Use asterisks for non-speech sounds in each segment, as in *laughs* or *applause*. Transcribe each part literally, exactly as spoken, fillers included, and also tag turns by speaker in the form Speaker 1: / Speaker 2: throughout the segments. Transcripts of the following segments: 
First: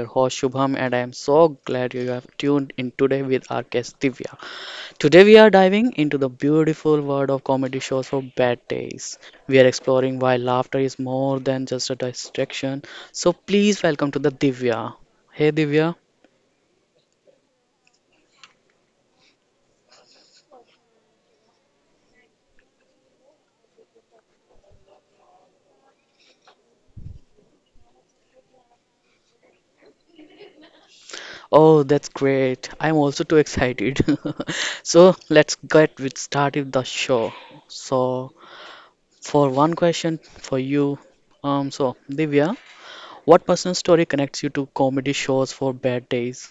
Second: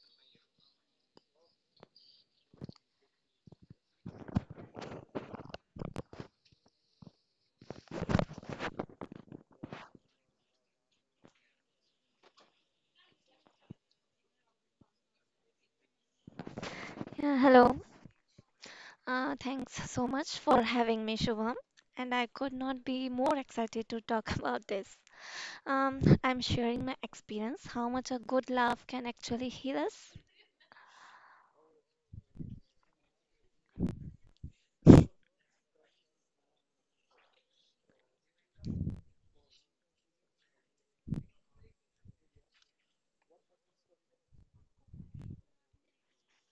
Speaker 1: your host Shubham and I am so glad you have tuned in today with our guest Divya. Today we are diving into the beautiful world of comedy shows for bad days. We are exploring why laughter is more than just a distraction. So please welcome to the Divya. Hey Divya.
Speaker 2: Yeah, hello. Uh, thanks so much for having me, Shubham. And I could not be more excited to talk *laughs* about this. Um, I'm sharing my experience, how much a good laugh can actually heal us.
Speaker 1: Oh, that's great. I'm also too excited. *laughs* So let's get with started the show. So for one question for you, um, so Divya, what personal story connects you to comedy shows for bad days?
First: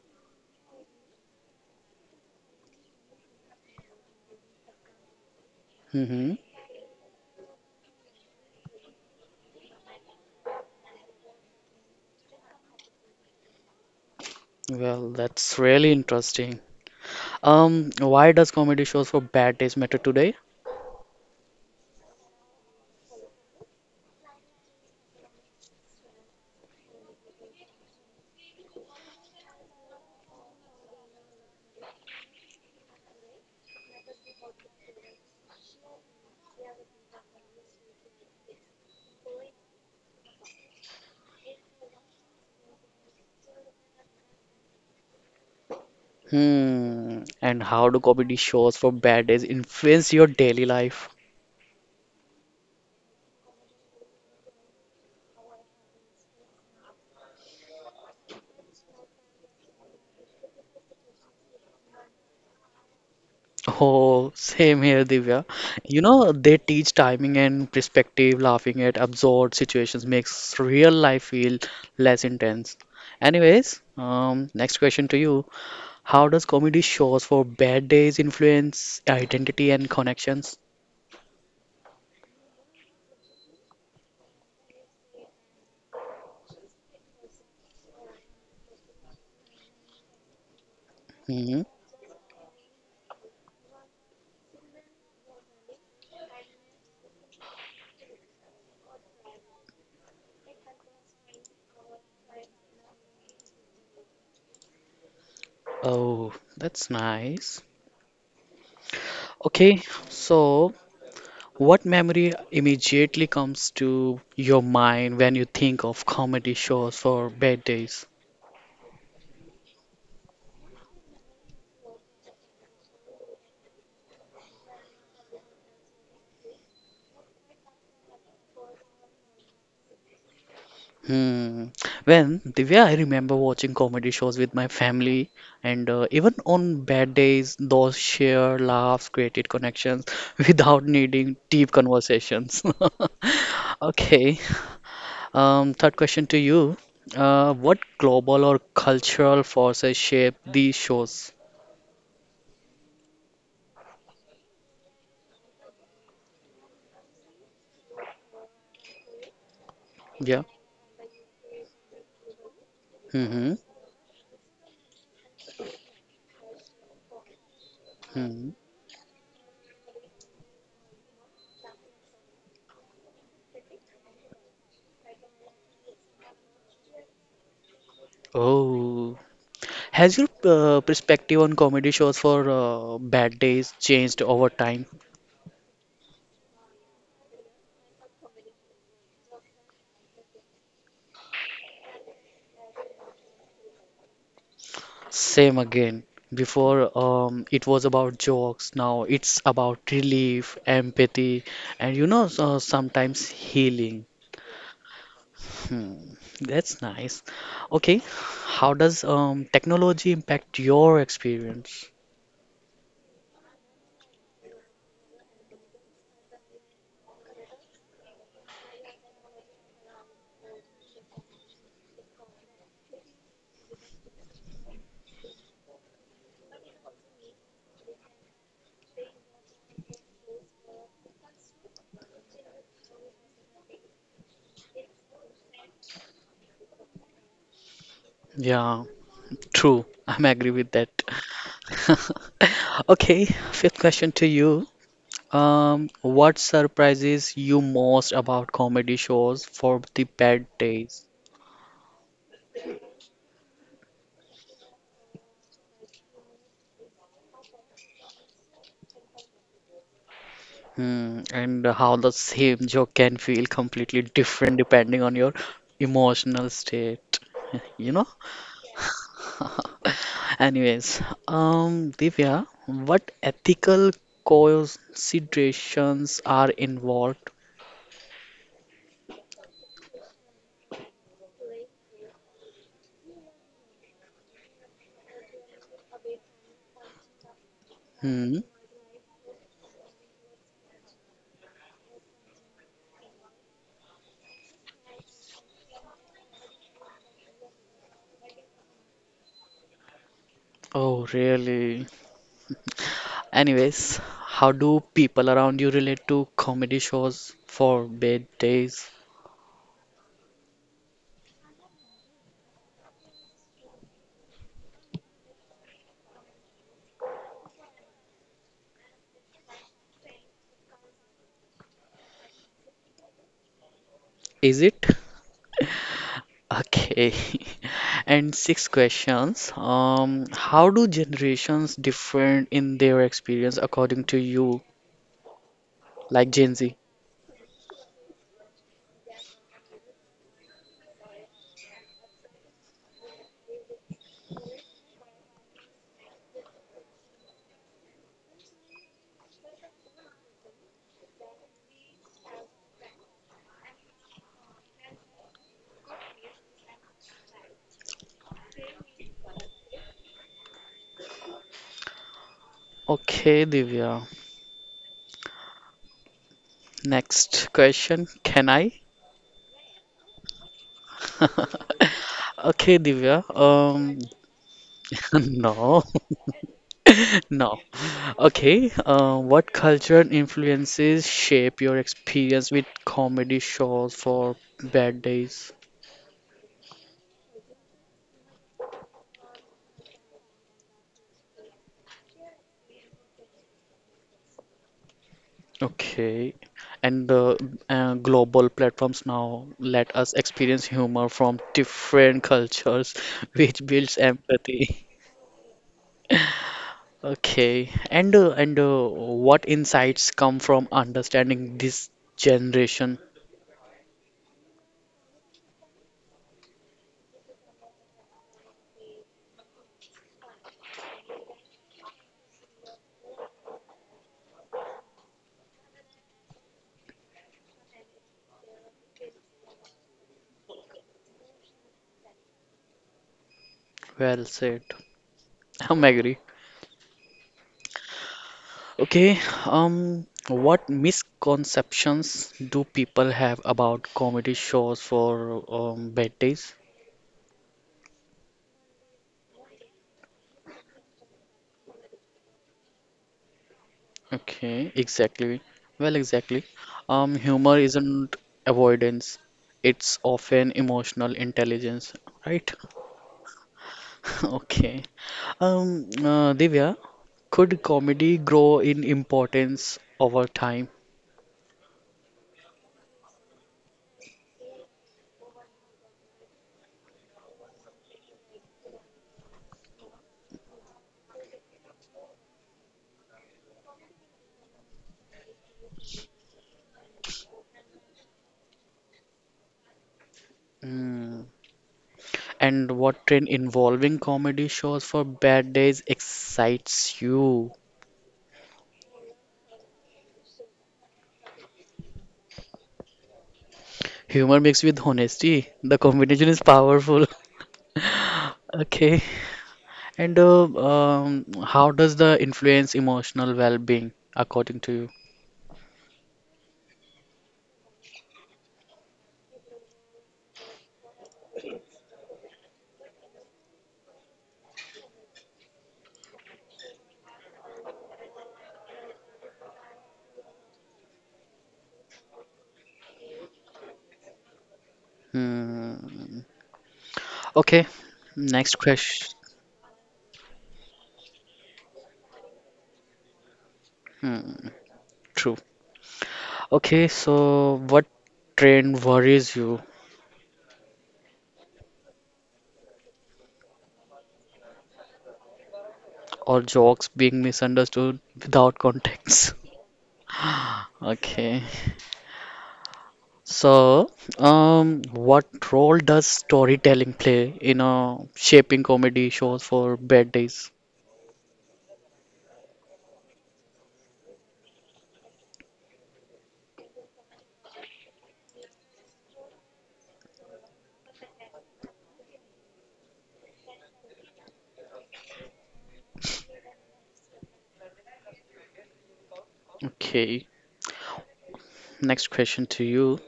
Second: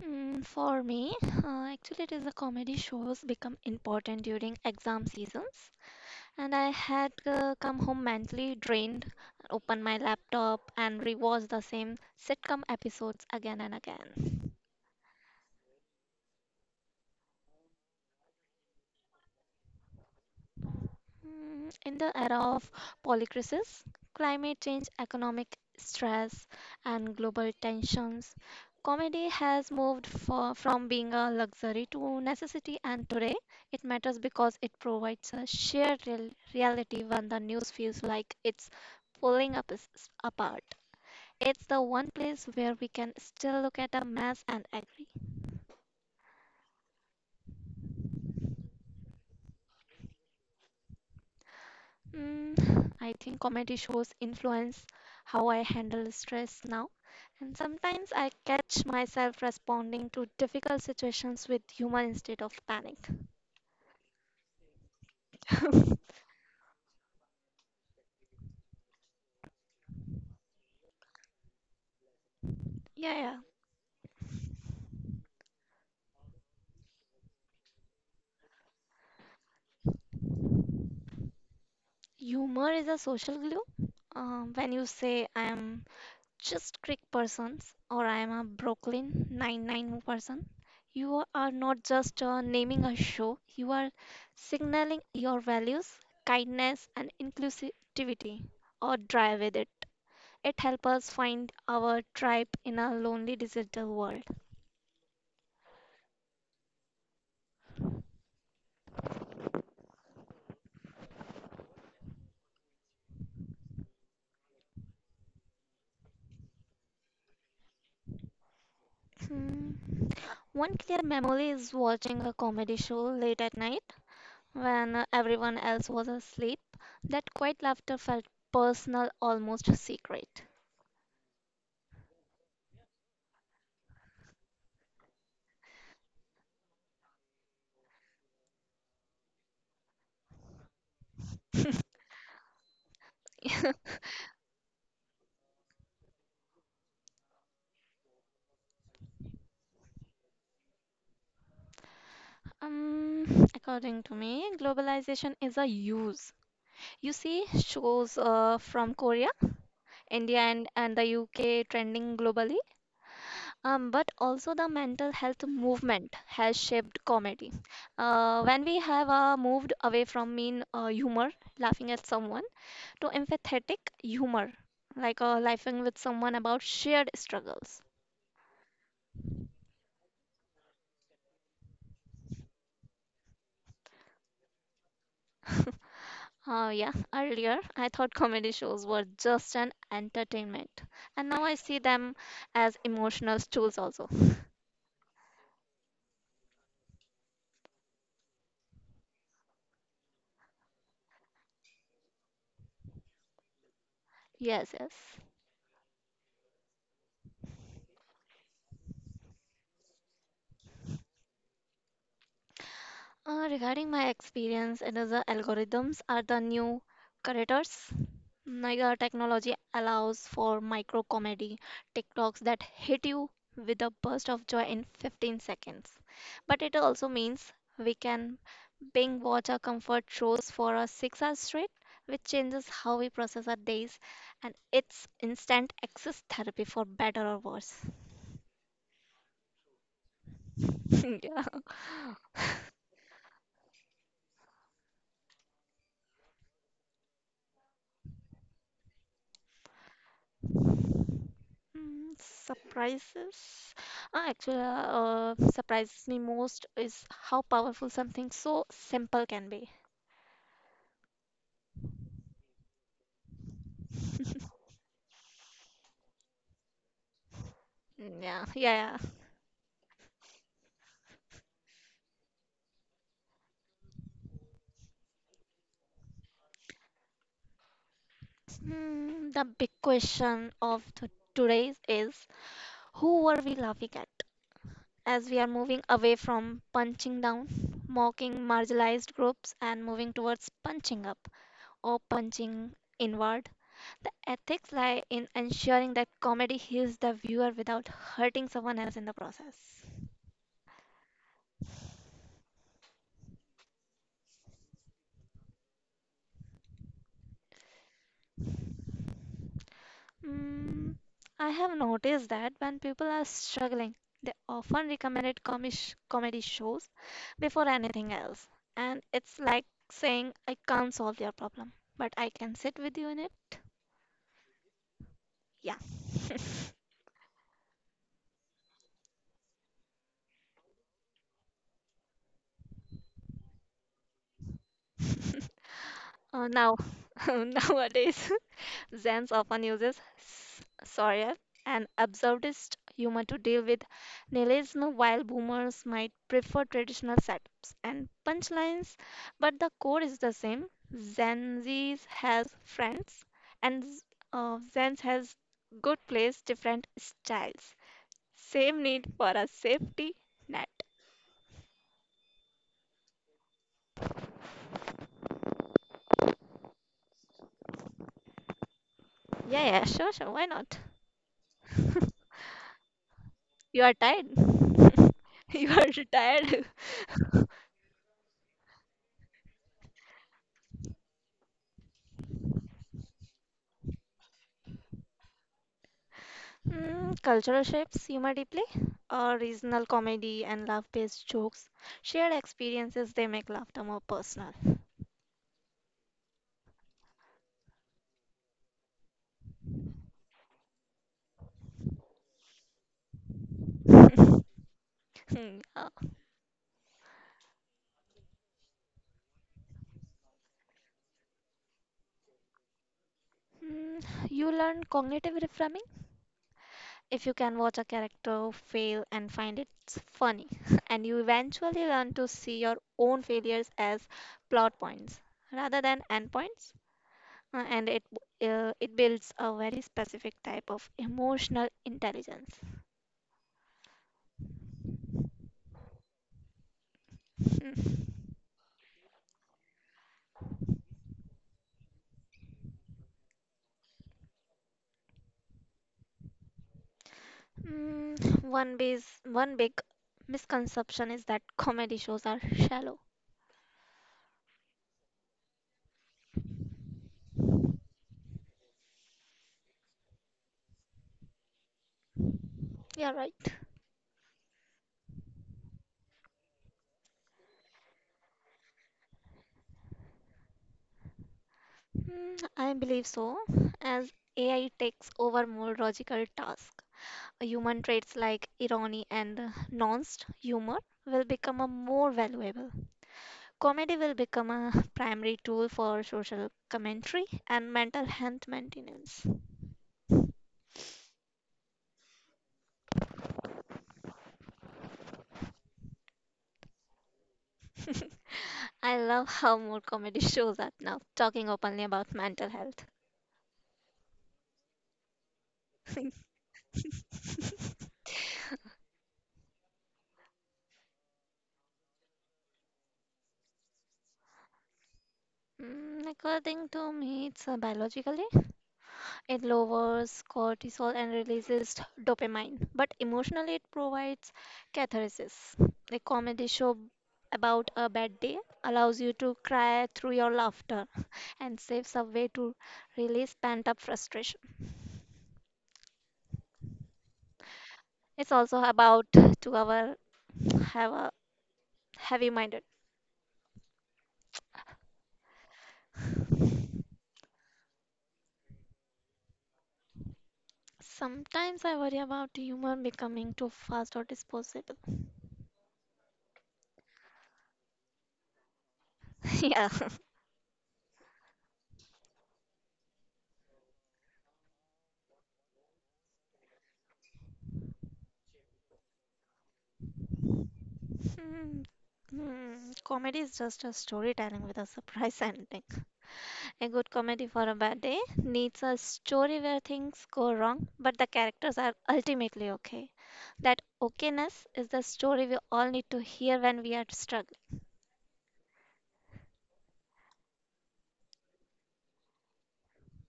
Speaker 2: Mm, for me, uh, actually, it is the comedy shows become important during exam seasons.
Speaker 1: Hmm.
Speaker 2: And I had uh, come home mentally drained, open my laptop, and rewatch the same sitcom episodes again and again.
Speaker 1: Well, that's really interesting. Um, why does comedy shows for bad days matter today?
Speaker 2: Mm, in the era of polycrisis, climate change, economic stress, and global tensions, comedy has moved for, from being a luxury to necessity, and today it matters because it provides a shared real, reality when the news feels like it's pulling up us apart. It's the one place where we can still look at a mess and agree.
Speaker 1: Hmm. And how do comedy shows for bad days influence your daily life? *laughs*
Speaker 2: Mm, I think comedy shows influence how I handle stress now, and sometimes I catch myself responding to difficult situations with humor instead of panic.
Speaker 1: Oh, same here, Divya. You
Speaker 2: *laughs*
Speaker 1: know, they teach timing and perspective, laughing at absurd situations makes real life feel less intense.
Speaker 2: Yeah, yeah.
Speaker 1: Anyways, um, next question to you. How does comedy shows for bad days influence identity and connections?
Speaker 2: Humor is a social glue. Um, when you say I am just Greek persons or I am a Brooklyn ninety-nine person, you are
Speaker 1: Hmm.
Speaker 2: not just uh, naming a show, you are signaling your values, kindness, and inclusivity, or dry with it. It helps us find our tribe in a lonely digital world.
Speaker 1: Oh, that's nice. Okay, so what memory immediately comes to your mind when you think of comedy shows for bad days?
Speaker 2: Hmm. One clear memory is watching a comedy show late at night when uh, everyone else was asleep. That quiet laughter felt personal, almost secret.
Speaker 1: Hmm. Well, Divya, I remember watching comedy shows with my family, and uh, even on bad days, those shared laughs created connections *laughs* without needing deep conversations. *laughs* Okay, Um, third question to you. Uh, what global or cultural forces shape these shows?
Speaker 2: Um, according to me, globalization is a use. You see shows uh, from Korea, India,
Speaker 1: Yeah.
Speaker 2: and, and the U K trending globally.
Speaker 1: Mm-hmm.
Speaker 2: Um, but also the mental health movement has shaped comedy. Uh,
Speaker 1: Hmm.
Speaker 2: when we have uh, moved away from mean uh, humor, laughing at someone, to empathetic humor, like uh, laughing with someone about shared struggles.
Speaker 1: Oh, has your uh, perspective on comedy shows for uh, bad days changed over time?
Speaker 2: Uh, yeah, earlier I thought comedy shows were just an entertainment, and now I see them as emotional tools also.
Speaker 1: Same again. Before, um, it was about jokes. Now it's about relief, empathy, and you know, so sometimes healing.
Speaker 2: Yes, yes.
Speaker 1: Hmm, that's nice. Okay, how does um, technology impact your experience?
Speaker 2: Uh, regarding my experience, it is the algorithms are the new curators. Like our technology allows for micro comedy TikToks that hit you with a burst of joy in fifteen seconds. But it also means we can binge watch our comfort shows for a six hours straight, which changes how we process our days and it's instant access therapy for better or worse.
Speaker 1: Yeah, true. *laughs* I'm agree with that. *laughs*
Speaker 2: *laughs* Yeah.
Speaker 1: Okay, fifth question to you. Um, what surprises you most about comedy shows for the bad days?
Speaker 2: Mm, surprises. Uh, Actually, uh, surprises me most is how powerful something so simple can be.
Speaker 1: Hmm, and how the same joke can feel completely different depending on your emotional state, you know?
Speaker 2: Mm, yeah, *laughs* yeah, yeah.
Speaker 1: *laughs* Anyways, um, Divya, what ethical considerations are involved?
Speaker 2: Hmm, the big question of th- today is, who are we laughing at? As we are moving away from punching down, mocking
Speaker 1: Hmm.
Speaker 2: marginalized groups, and moving towards punching up or punching inward, the ethics lie in ensuring that comedy heals the viewer without hurting someone else in the process.
Speaker 1: Oh, really? Anyways, how do people around you relate to comedy shows for bad days?
Speaker 2: Mm, I have noticed that when people are struggling, they often recommended comish comedy shows before anything else. And it's like saying, I can't solve your problem, but I can sit with you in it.
Speaker 1: Is it?
Speaker 2: Yeah.
Speaker 1: Okay. *laughs* And six questions. Um, how do generations differ in their experience according to you,
Speaker 2: *laughs*
Speaker 1: like
Speaker 2: Uh,
Speaker 1: Gen
Speaker 2: now,
Speaker 1: Z?
Speaker 2: *laughs* nowadays, *laughs* Zenz often uses s- satire and absurdist humor to deal with nihilism, while boomers might prefer traditional setups and punchlines, but the core is the same. Gen Z has friends, and z- uh, Zenz has good plays, different styles. Same need for a safety net.
Speaker 1: Okay, Divya. Next question. Can I?
Speaker 2: Yeah, yeah, sure, sure, why not?
Speaker 1: *laughs*
Speaker 2: *laughs*
Speaker 1: Okay, Divya.
Speaker 2: You are
Speaker 1: Um,
Speaker 2: tired. *laughs*
Speaker 1: *laughs*
Speaker 2: You
Speaker 1: no,
Speaker 2: are retired.
Speaker 1: *laughs* no. Okay. Uh, what cultural influences shape your experience with comedy shows for bad days?
Speaker 2: Mm, cultural shapes humor deeply, or regional comedy and love based jokes. Shared experiences, they make laughter more personal.
Speaker 1: Okay. And the uh, global platforms now let us experience humor from different cultures, *laughs* which builds
Speaker 2: *laughs*
Speaker 1: empathy.
Speaker 2: Hmm, yeah.
Speaker 1: Okay. And uh, and uh, what insights come from understanding this generation?
Speaker 2: Mm, you learn cognitive reframing if you can watch a character fail and find it funny, *laughs* and you eventually learn to see your own failures as plot points rather than endpoints. Uh, and it uh, it builds a very specific type of emotional intelligence.
Speaker 1: Well said. *laughs* I'm agree.
Speaker 2: *laughs*
Speaker 1: Okay, um, what misconceptions do people have about comedy shows for um, bad days?
Speaker 2: Mm, one base, one big misconception is that comedy shows are shallow.
Speaker 1: Okay, exactly. Well, exactly. Um, humor isn't avoidance. It's often emotional intelligence, right?
Speaker 2: Yeah, right.
Speaker 1: *laughs* Okay. Um, uh, Divya, could comedy grow in importance over time?
Speaker 2: Mm, I believe so, as A I takes over more logical tasks. Human traits like irony and uh, nuanced humor will become a more valuable. Comedy will become a *laughs* primary tool for social commentary and mental health maintenance. *laughs*
Speaker 1: Hmm. And what trend involving comedy shows for bad days excites you?
Speaker 2: I love how more comedy shows are now talking openly about mental health.
Speaker 1: Humor mixed with honesty. The combination is powerful.
Speaker 2: *laughs*
Speaker 1: *laughs* Okay. And uh, um, how does the influence emotional well-being according to you?
Speaker 2: Mm, according to me, it's uh, biologically it lowers cortisol and releases dopamine, but emotionally it provides catharsis. A comedy show about a bad day allows you to cry through your laughter *laughs* and saves a way to release pent-up frustration.
Speaker 1: Hmm. Okay.
Speaker 2: It's
Speaker 1: Next
Speaker 2: also about
Speaker 1: question.
Speaker 2: to our have a heavy-minded.
Speaker 1: Hmm. True. Okay, so what trend worries you
Speaker 2: Sometimes I worry about humor becoming too fast or disposable.
Speaker 1: or jokes being misunderstood without context?
Speaker 2: *laughs* Yeah.
Speaker 1: *laughs* Okay. So, um, what role does storytelling play in uh, shaping comedy shows for bad days?
Speaker 2: Hmm, hmm, Comedy is just a storytelling with a surprise *laughs* ending. A good comedy for a bad day needs a story where things go wrong, but the characters are ultimately okay. That okayness is the story we all need to hear when we are struggling.
Speaker 1: Okay, next question to you.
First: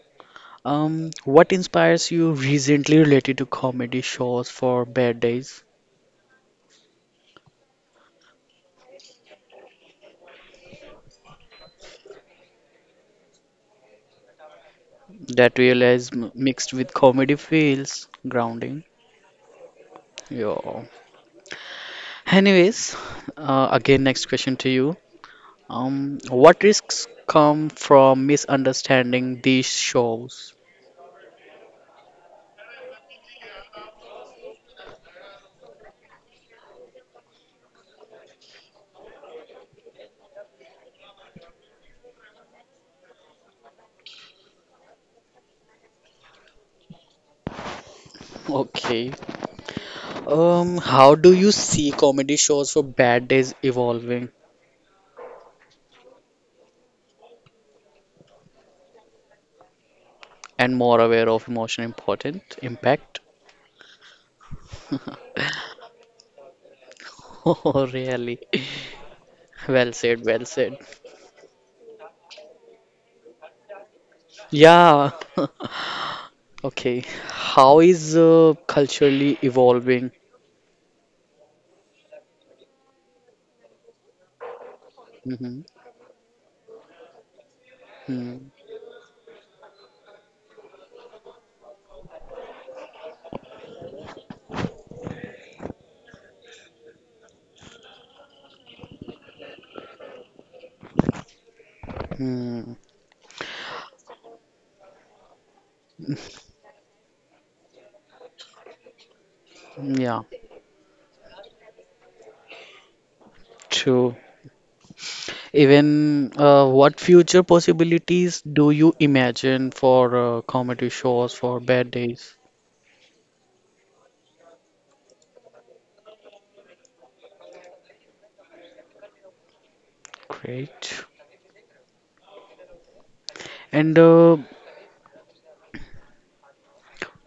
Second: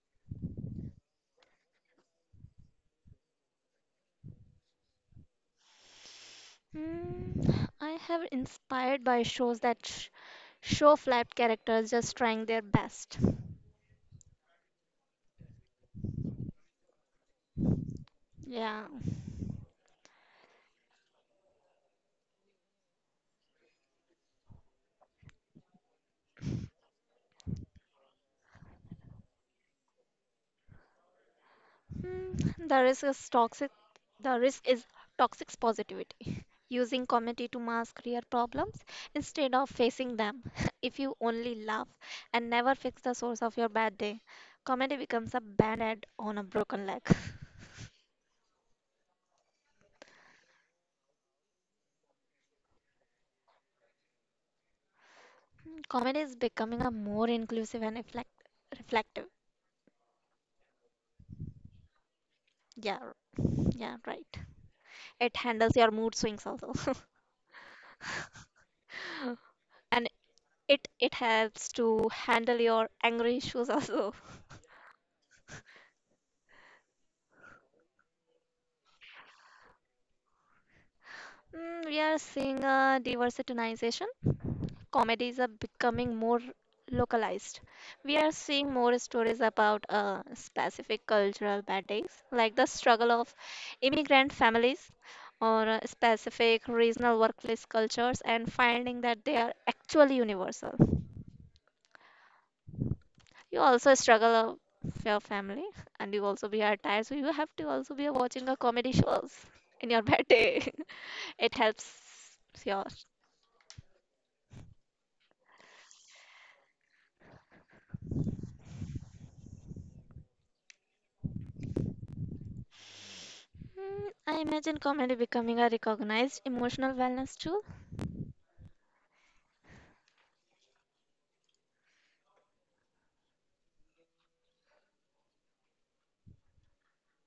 Speaker 1: Um, what inspires you recently related to comedy shows for bad days
Speaker 2: Hmm, I have inspired by shows that sh- show flat characters just trying their best.
Speaker 1: that realism mixed with comedy feels grounding?
Speaker 2: Yeah.
Speaker 1: Yeah. Anyways, uh, again, next question to you. Um, what risks come from misunderstanding these shows?
Speaker 2: Mm, The risk is toxic. The risk is toxic positivity, *laughs* using comedy to mask real problems instead of facing them. *laughs* If you only laugh and never fix the source of your bad day, comedy becomes a band-aid on a broken leg. *laughs*
Speaker 1: Okay. Um, how do you see comedy shows for bad days evolving
Speaker 2: Mm, comedy is becoming a more inclusive and reflect reflective.
Speaker 1: and more aware of emotional important
Speaker 2: Yeah, r-
Speaker 1: impact? *laughs*
Speaker 2: yeah, right. It handles your mood swings also, *laughs*
Speaker 1: Oh, really? Well
Speaker 2: and
Speaker 1: said, well said.
Speaker 2: it it helps to handle your angry issues also. *laughs*
Speaker 1: Yeah. *laughs* Okay. How is uh, culturally evolving?
Speaker 2: Mm, we are seeing a diversitynization comedies are
Speaker 1: Hmm.
Speaker 2: becoming more localized. We are
Speaker 1: Hmm.
Speaker 2: seeing more stories about uh, specific cultural battles, like the struggle of immigrant families or uh, specific regional workplace cultures, and finding that they are actually universal.
Speaker 1: Hmm.
Speaker 2: You also struggle of your family, and you also be are tired, so you have to also be watching a comedy shows in your
Speaker 1: Yeah,
Speaker 2: bad day. *laughs* It helps your.
Speaker 1: true. Even uh, what future possibilities do you imagine for uh, comedy shows for bad days?
Speaker 2: Hmm, I imagine comedy becoming a recognized emotional wellness tool.
Speaker 1: Great. And uh,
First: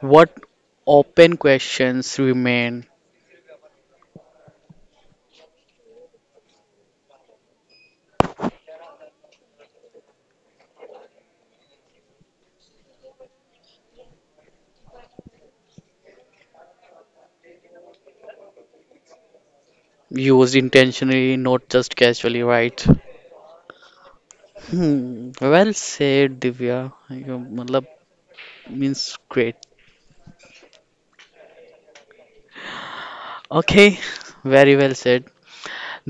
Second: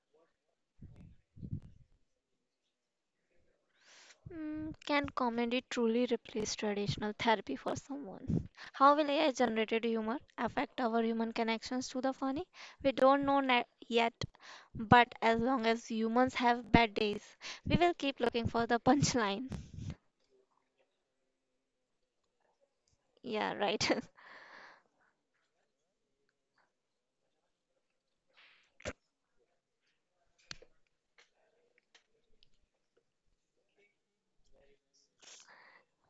Speaker 1: What open questions remain
Speaker 2: Mm, can comedy truly replace traditional therapy for someone? How will A I generated humor affect our human connections to the funny? We don't know na- yet, but as long as humans have bad days, we will keep looking for the punchline.
Speaker 1: used intentionally, not just casually, right?
Speaker 2: Yeah, right. *laughs*
Speaker 1: Hmm, well said, Divya. You matlab, means great. Okay, very well said.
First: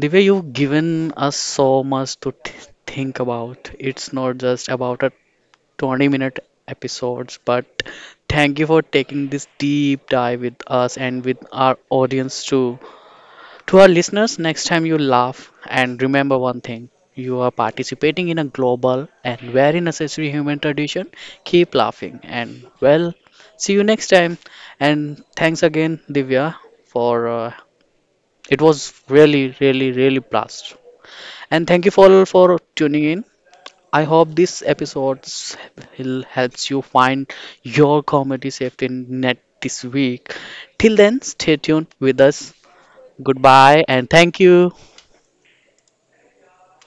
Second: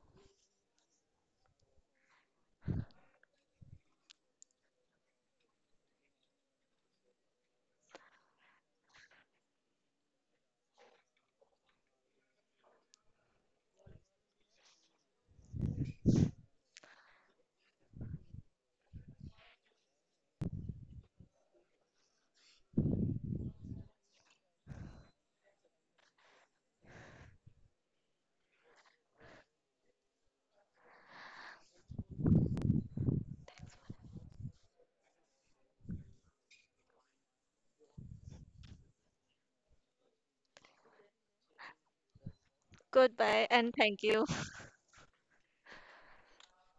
Speaker 1: Divya, you've given us so much to th- think about. It's not just about a twenty minute episodes, but thank you for taking this deep dive with us and with our audience too. To our listeners, next time you laugh and remember one thing you are participating in a global and very necessary human tradition. Keep laughing and well, see you next time. And thanks again, Divya, for uh, it was really, really, really blast. And thank you all for tuning in. I hope this episode will helps you find your comedy safety net this week. Till then, stay tuned with us.
Speaker 2: Goodbye and
Speaker 1: Goodbye
Speaker 2: thank
Speaker 1: and
Speaker 2: you.
Speaker 1: thank you.